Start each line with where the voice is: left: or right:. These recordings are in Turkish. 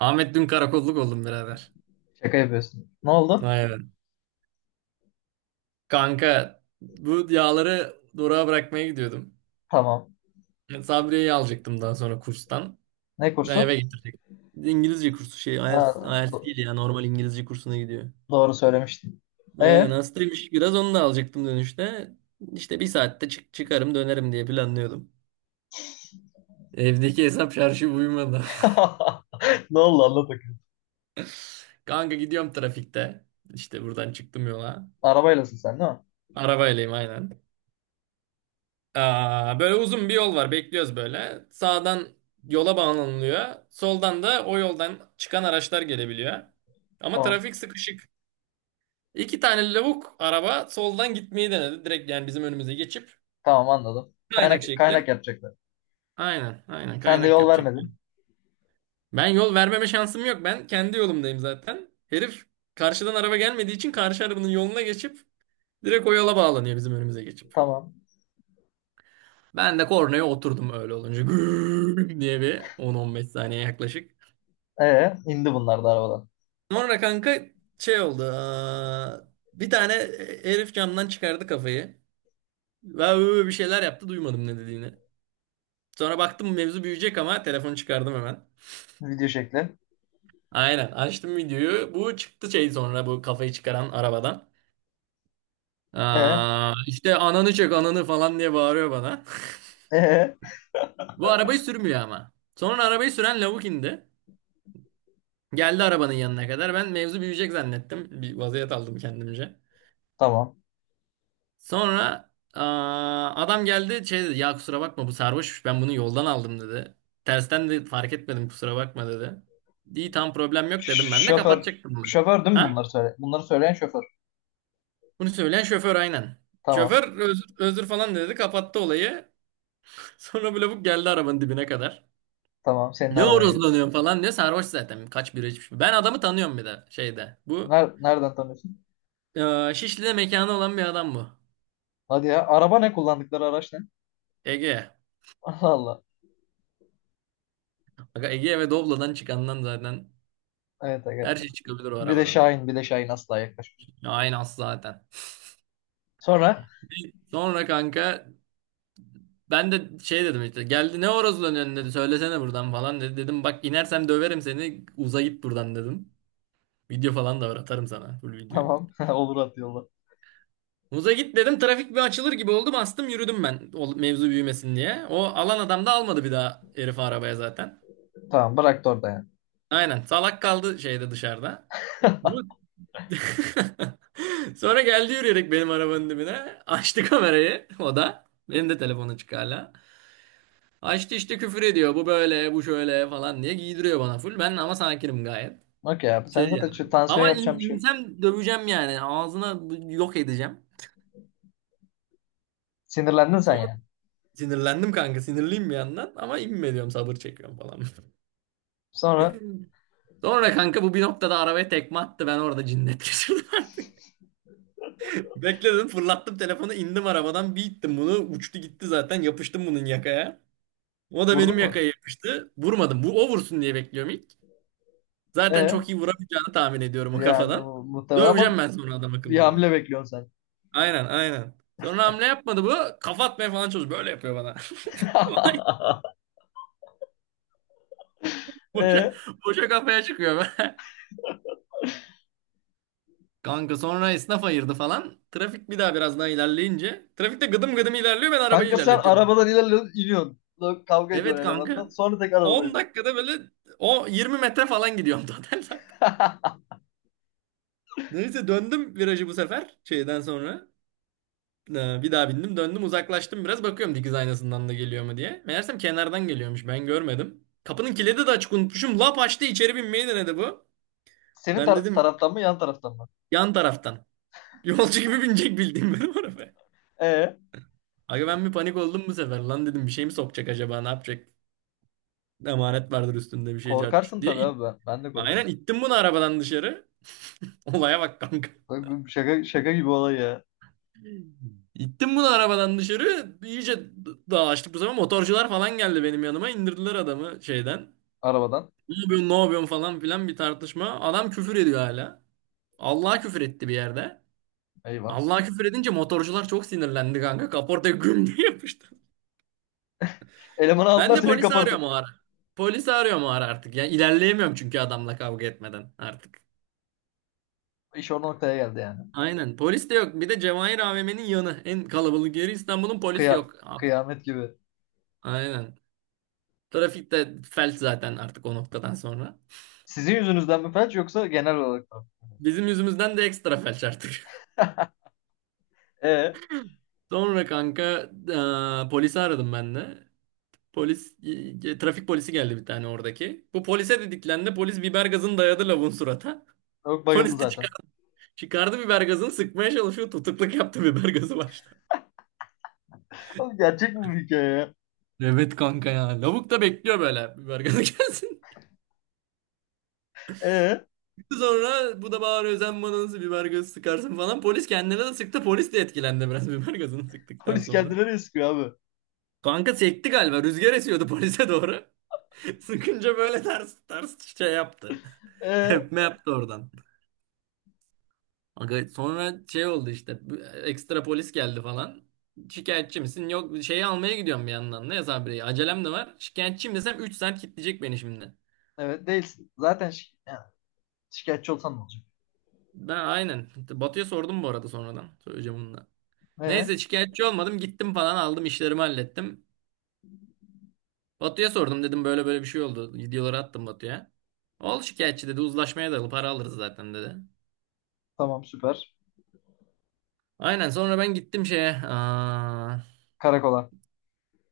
right: Ahmet dün karakolluk oldum birader.
left: Şaka yapıyorsun. Ne oldu?
right: Aynen. Kanka bu yağları durağa bırakmaya gidiyordum.
left: Tamam.
right: Sabriye'yi alacaktım daha sonra kurstan.
left: Ne
right: Ben
left: kursu?
right: eve getirecektim. İngilizce kursu şey
left: Ha,
right: IELTS, IELTS
left: do-
right: değil ya normal İngilizce kursuna gidiyor.
left: doğru söylemiştin.
right: Aynen
left: E
right: hastaymış biraz onu da alacaktım dönüşte. İşte bir saatte çıkarım dönerim diye planlıyordum. Evdeki hesap şarjı uyumadı.
left: Ne oldu anlat bakayım.
right: Kanka gidiyorum trafikte. İşte buradan çıktım yola.
left: Arabaylasın sen değil mi?
right: Arabaylıyım aynen. Böyle uzun bir yol var. Bekliyoruz böyle. Sağdan yola bağlanılıyor. Soldan da o yoldan çıkan araçlar gelebiliyor. Ama
left: Tamam.
right: trafik sıkışık. İki tane lavuk araba soldan gitmeyi denedi. Direkt yani bizim önümüze geçip
left: Tamam anladım.
right: kaynak
left: Kaynak
right: şekli.
left: kaynak yapacaklar.
right: Aynen, aynen
left: Sen de
right: kaynak
left: yol
right: yapacak
left: vermedin.
right: yani. Ben yol vermeme şansım yok. Ben kendi yolumdayım zaten. Herif karşıdan araba gelmediği için karşı arabanın yoluna geçip direkt o yola bağlanıyor bizim önümüze geçip.
left: Tamam.
right: Ben de kornaya oturdum öyle olunca. Gürrrr diye bir 10-15 saniye yaklaşık.
left: E indi bunlar da arabadan.
right: Sonra kanka şey oldu. Bir tane herif camdan çıkardı kafayı. Ve böyle bir şeyler yaptı duymadım ne dediğini. Sonra baktım mevzu büyüyecek ama telefonu çıkardım hemen.
left: Video şekli.
right: Aynen açtım videoyu. Bu çıktı şey sonra bu kafayı çıkaran arabadan.
left: E
right: İşte ananı çek ananı falan diye bağırıyor bana.
left: e
right: Bu arabayı sürmüyor ama. Sonra arabayı süren lavuk indi. Geldi arabanın yanına kadar. Ben mevzu büyüyecek zannettim. Bir vaziyet aldım kendimce.
left: tamam.
right: Sonra adam geldi şey dedi ya kusura bakma bu sarhoşmuş ben bunu yoldan aldım dedi. Tersten de fark etmedim kusura bakma dedi. İyi tam problem yok dedim ben de
left: Şoför
right: kapatacaktım bunu.
left: şoför değil mi
right: Ha?
left: bunları söyle? Bunları söyleyen şoför.
right: Bunu söyleyen şoför aynen.
left: Tamam.
right: Şoför özür falan dedi kapattı olayı. Sonra böyle bu geldi arabanın dibine kadar.
left: Tamam senin
right: Ne
left: arabayı.
right: horozlanıyorsun falan diyor sarhoş zaten kaç bira içmiş. Ben adamı tanıyorum bir de şeyde. Bu
left: Nereden tanıyorsun?
right: Şişli'de mekanı olan bir adam bu.
left: Hadi ya araba ne kullandıkları araç ne?
right: Ege.
left: Allah Allah.
right: Aga Ege ve Doblo'dan çıkandan zaten
left: Evet aga.
right: her şey çıkabilir o
left: Bir de
right: arabadan.
left: Şahin, bir de Şahin asla yaklaşmış.
right: Aynas zaten.
left: Sonra
right: Sonra kanka ben de şey dedim işte geldi ne orası lan önüne dedi söylesene buradan falan dedi. Dedim bak inersem döverim seni uza git buradan dedim. Video falan da var atarım sana full videoyu.
left: tamam olur at yolla.
right: Uza git dedim trafik bir açılır gibi oldu bastım yürüdüm ben o mevzu büyümesin diye. O alan adam da almadı bir daha herifi arabaya zaten.
left: Tamam bıraktı orada yani.
right: Aynen salak kaldı şeyde dışarıda. Bu... Sonra geldi yürüyerek benim arabanın dibine açtı kamerayı o da. Benim de telefon açık hala. Ha işte küfür ediyor. Bu böyle, bu şöyle falan diye giydiriyor bana full. Ben ama sakinim gayet.
left: Okey abi sen
right: Şey
left: zaten
right: yani.
left: şu tansiyon
right: Ama
left: yapacağım
right: in,
left: bir şey.
right: insem döveceğim yani. Ağzına yok edeceğim.
left: Sinirlendin sen
right: Sonra
left: yani.
right: sinirlendim kanka. Sinirliyim bir yandan. Ama inme diyorum sabır çekiyorum falan.
left: Sonra
right: Sonra kanka bu bir noktada arabaya tekme attı. Ben orada cinnet geçirdim. Bekledim fırlattım telefonu indim arabadan bir ittim bunu. Uçtu gitti zaten yapıştım bunun yakaya. O da
left: vurdu
right: benim
left: mu?
right: yakaya yapıştı. Vurmadım. Bu o vursun diye bekliyorum ilk. Zaten
left: E
right: çok iyi vuramayacağını tahmin ediyorum o
left: yani
right: kafadan.
left: o muhtemelen ama
right: Döveceğim ben sonra adam
left: bir
right: akıllı bunu.
left: hamle bekliyorsun
right: Aynen aynen. Sonra hamle yapmadı bu. Kafa atmaya falan çalışıyor. Böyle yapıyor bana.
left: sen.
right: Vay, Boşa,
left: E
right: boşa kafaya çıkıyor. Kanka sonra esnaf ayırdı falan. Trafik bir daha biraz daha ilerleyince. Trafikte gıdım gıdım ilerliyor ben arabayı
left: kanka sen
right: ilerletiyorum.
left: arabadan ilerliyorsun, iniyorsun. Kavga ediyorsun
right: Evet
left: elemandan.
right: kanka.
left: Sonra tekrar arabaya
right: 10
left: bin.
right: dakikada böyle o 20 metre falan gidiyorum total zaten. Neyse döndüm virajı bu sefer şeyden sonra. Bir daha bindim döndüm uzaklaştım biraz bakıyorum dikiz aynasından da geliyor mu diye. Meğersem kenardan geliyormuş ben görmedim. Kapının kilidi de açık unutmuşum. Lap açtı içeri binmeyi denedi bu.
left: Senin
right: Ben dedim
left: taraftan mı yan taraftan mı?
right: yan taraftan. Yolcu gibi binecek bildiğim benim arabaya.
left: E
right: Aga ben bir panik oldum bu sefer. Lan dedim bir şey mi sokacak acaba ne yapacak? Emanet vardır üstünde bir şey cart curt
left: korkarsın
right: diye.
left: tabii abi ben. Ben de korkarım.
right: Aynen ittim bunu arabadan dışarı. Olaya bak kanka.
left: Şaka, şaka gibi olay ya
right: İttim bunu arabadan dışarı. İyice dağlaştık bu sefer. Motorcular falan geldi benim yanıma. İndirdiler adamı şeyden.
left: arabadan.
right: Ne yapıyorsun, ne yapıyorsun falan filan bir tartışma. Adam küfür ediyor hala. Allah'a küfür etti bir yerde.
left: Eyvah.
right: Allah'a küfür edince motorcular çok sinirlendi kanka. Kaportaya güm diye yapıştı.
left: Elemanı
right: Ben
left: aldılar
right: de
left: seni
right: polisi arıyorum
left: kapartı.
right: o ara. Polisi arıyorum o ara artık. Ya ilerleyemiyorum çünkü adamla kavga etmeden artık.
left: İş o noktaya geldi yani.
right: Aynen. Polis de yok. Bir de Cevahir AVM'nin yanı. En kalabalık yeri İstanbul'un polis
left: Kıya
right: yok.
left: kıyamet gibi.
right: Aynen. Trafik de felç zaten artık o noktadan sonra.
left: Sizin yüzünüzden mi felç yoksa genel olarak mı?
right: Bizim yüzümüzden de ekstra felç artık.
left: E
right: Sonra kanka polisi aradım ben de. Polis, Trafik polisi geldi bir tane oradaki. Bu polise dediklerinde polis biber gazını dayadı lavun surata.
left: yok bayıldı
right: Polis de
left: zaten.
right: çıkardı biber gazını sıkmaya çalışıyor. Tutukluk yaptı biber gazı başta.
left: Oğlum gerçek mi bu hikaye ya?
right: Evet kanka ya. Lavuk da bekliyor böyle biber gazı gelsin.
left: E
right: Sonra bu da bağırıyor sen bana nasıl biber gazı sıkarsın falan. Polis kendine de sıktı. Polis de etkilendi biraz biber gazını sıktıktan
left: polis geldi
right: sonra.
left: nereye sıkıyor abi?
right: Kanka sekti galiba. Rüzgar esiyordu polise doğru. Sıkınca böyle ters ters şey yaptı.
left: E
right: Tepme yaptı oradan. Aga sonra şey oldu işte ekstra polis geldi falan. Şikayetçi misin? Yok şeyi almaya gidiyorum bir yandan. Ne sabreyi? Acelem de var. Şikayetçiyim desem 3 saat kilitleyecek beni şimdi.
left: evet değilsin. Zaten yani şikayetçi olsan ne olacak?
right: Ben aynen. Batu'ya sordum bu arada sonradan. Söyleyeceğim onu da.
left: E
right: Neyse şikayetçi olmadım. Gittim falan aldım işlerimi hallettim. Batu'ya sordum dedim böyle böyle bir şey oldu. Videoları attım Batu'ya. Ol şikayetçi dedi uzlaşmaya dayalı para alırız zaten dedi.
left: tamam süper.
right: Aynen sonra ben gittim şeye.
left: Karakola.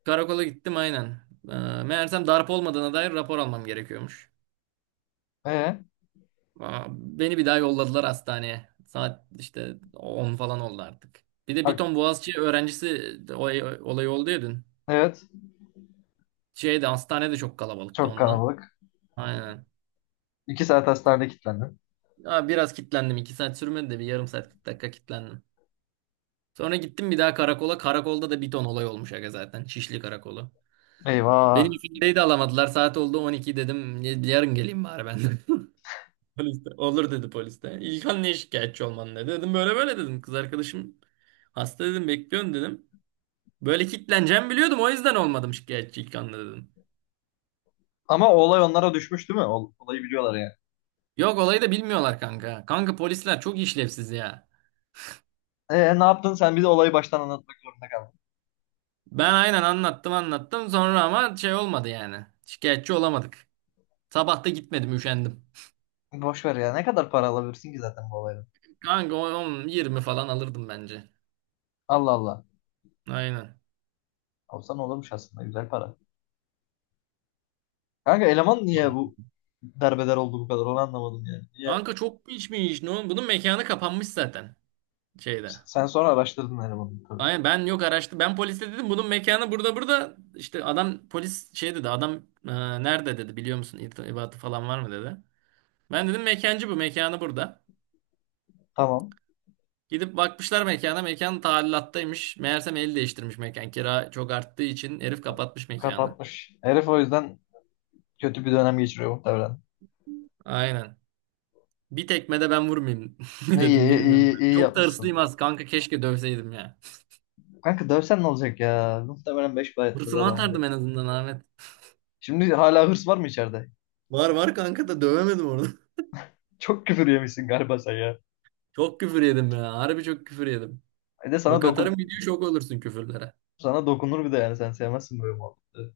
right: Karakola gittim aynen. Ee, Meğersem darp olmadığına dair rapor almam gerekiyormuş.
left: E
right: Beni bir daha yolladılar hastaneye. Saat işte 10 falan oldu artık. Bir de bir
left: ha-
right: ton Boğaziçi öğrencisi de olay oldu ya dün.
left: evet
right: Şeyde hastanede çok kalabalıktı
left: çok
right: ondan.
left: kalabalık.
right: Aynen.
left: İki saat hastanede kilitlendim.
right: Ya biraz kilitlendim. İki saat sürmedi de bir yarım saat 40 dakika kilitlendim. Sonra gittim bir daha karakola. Karakolda da bir ton olay olmuş aga zaten. Şişli karakolu. Beni
left: Eyvah.
right: ifadeyi de alamadılar. Saat oldu 12 dedim. Yarın geleyim bari ben de. Polis de, olur dedi polis de. İlkan niye şikayetçi olman dedi. Dedim böyle böyle dedim. Kız arkadaşım hasta dedim bekliyorum dedim. Böyle kitleneceğimi biliyordum o yüzden olmadım şikayetçi İlkan'la dedim.
left: Ama o olay onlara düşmüş değil mi? Olayı biliyorlar yani.
right: Yok olayı da bilmiyorlar kanka. Kanka polisler çok işlevsiz ya.
left: E ne yaptın sen bize olayı baştan anlatmak zorunda kaldın.
right: Ben aynen anlattım anlattım sonra ama şey olmadı yani. Şikayetçi olamadık. Sabah da gitmedim üşendim.
left: Boş ver ya. Ne kadar para alabilirsin ki zaten bu olaydan?
right: Kanka 10-20 falan alırdım bence.
left: Allah Allah.
right: Aynen.
left: Alsan olurmuş aslında. Güzel para. Kanka eleman niye bu derbeder oldu bu kadar? Onu anlamadım yani. Niye?
right: Kanka çok içmiş. Ne oğlum? Bunun mekanı kapanmış zaten şeyde.
left: Sen sonra araştırdın elemanı tabii.
right: Aynen ben yok araştı. Ben polise dedim bunun mekanı burada burada. İşte adam polis şey dedi adam e, nerede dedi biliyor musun irtibatı falan var mı dedi. Ben dedim mekancı bu mekanı burada.
left: Tamam.
right: Gidip bakmışlar mekana mekan talilattaymış. Meğersem el değiştirmiş mekan. Kira çok arttığı için herif kapatmış mekanı.
left: Kapatmış. Herif o yüzden kötü bir dönem geçiriyor muhtemelen.
right: Aynen. Bir tekme de ben vurmayayım
left: Ne iyi,
right: dedim
left: iyi,
right: bilmiyorum.
left: iyi, iyi
right: Çok da
left: yapmışsın.
right: hırslıyım az kanka keşke dövseydim ya.
left: Kanka dövsen ne olacak ya? Muhtemelen beş para etmez
right: Hırsımı
left: adam.
right: atardım en azından Ahmet.
left: Şimdi hala hırs var mı içeride?
right: Var var kanka da dövemedim orada.
left: Çok küfür yemişsin galiba sen ya.
right: Çok küfür yedim ya. Harbi çok küfür yedim.
left: Bir de sana
right: Bak atarım
left: dokun
right: video şok olursun küfürlere.
left: sana dokunur bir de yani sen sevmezsin böyle muhabbeti.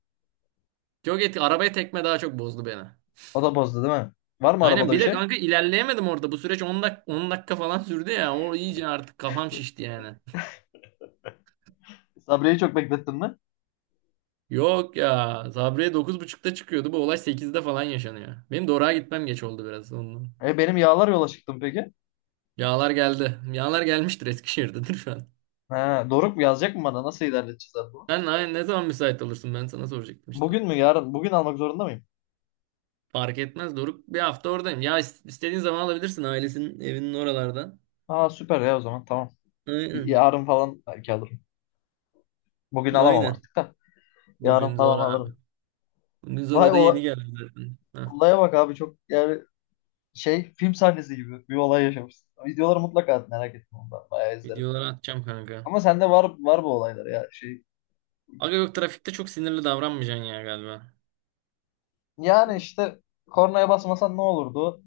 right: Çok etki. Arabaya tekme daha çok bozdu beni.
left: O da bozdu değil mi? Var mı
right: Aynen
left: arabada
right: bir
left: bir
right: de
left: şey?
right: kanka ilerleyemedim orada. Bu süreç on dakika falan sürdü ya. O iyice artık kafam şişti yani.
left: Sabri'yi çok beklettin mi?
right: Yok ya. Sabriye 9.30'da çıkıyordu. Bu olay 8'de falan yaşanıyor. Benim Dora'ya gitmem geç oldu biraz ondan.
left: E benim yağlar yola çıktım peki.
right: Yağlar geldi. Yağlar gelmiştir Eskişehir'dedir şu an.
left: Ha, Doruk mu yazacak mı bana? Nasıl ilerleteceğiz abi bunu?
right: Sen ne zaman müsait olursun? Ben sana soracaktım işte.
left: Bugün mü yarın? Bugün almak zorunda mıyım?
right: Fark etmez Doruk. Bir hafta oradayım. Ya istediğin zaman alabilirsin ailesinin evinin oralarda.
left: Aa süper ya o zaman tamam.
right: Aynen.
left: Yarın falan belki alırım. Bugün alamam
right: Aynen.
left: artık da. Yarın
right: Bugün zor
left: falan
right: abi.
left: alırım. Vay
right: Zoro da
left: ola-
right: yeni geldi zaten. Heh.
left: olaya bak abi çok yani şey film sahnesi gibi bir olay yaşamışsın. Videoları mutlaka at merak etme ondan. Bayağı izlerim.
right: Videoları atacağım kanka.
left: Ama sende var var bu olaylar ya şey.
right: Aga yok trafikte çok sinirli davranmayacaksın ya galiba.
left: Yani işte kornaya basmasan ne olurdu?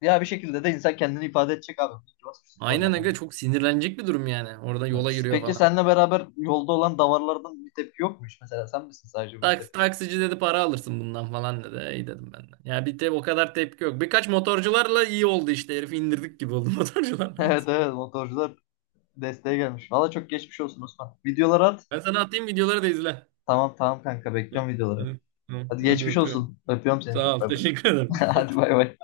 left: Ya bir şekilde de insan kendini ifade edecek abi. İyi ki Basmışsın
right: Aynen
left: kornaya.
right: aga çok sinirlenecek bir durum yani. Orada yola
left: Evet.
right: yürüyor
left: Peki
right: falan.
left: seninle beraber yolda olan davarlardan bir tepki yokmuş. Mesela sen misin sadece bu
right: Taks,
left: tepki?
right: taksici dedi para alırsın bundan falan dedi. İyi dedim ben de. Ya bir de o kadar tepki yok. Birkaç motorcularla iyi oldu işte. Herifi indirdik gibi oldu motorcularla.
left: Evet evet motorcular desteğe gelmiş. Valla çok geçmiş olsun Osman. Videoları at.
right: Ben sana atayım videoları da izle.
left: Tamam tamam kanka
right: Hı.
left: bekliyorum videoları.
right: Hadi, Hı.
left: Hadi
right: Hadi
left: geçmiş
right: öpüyorum.
left: olsun. Öpüyorum seni
right: Sağ
left: çok
right: ol.
left: bay bay.
right: Teşekkür ederim.
left: Hadi bay bay.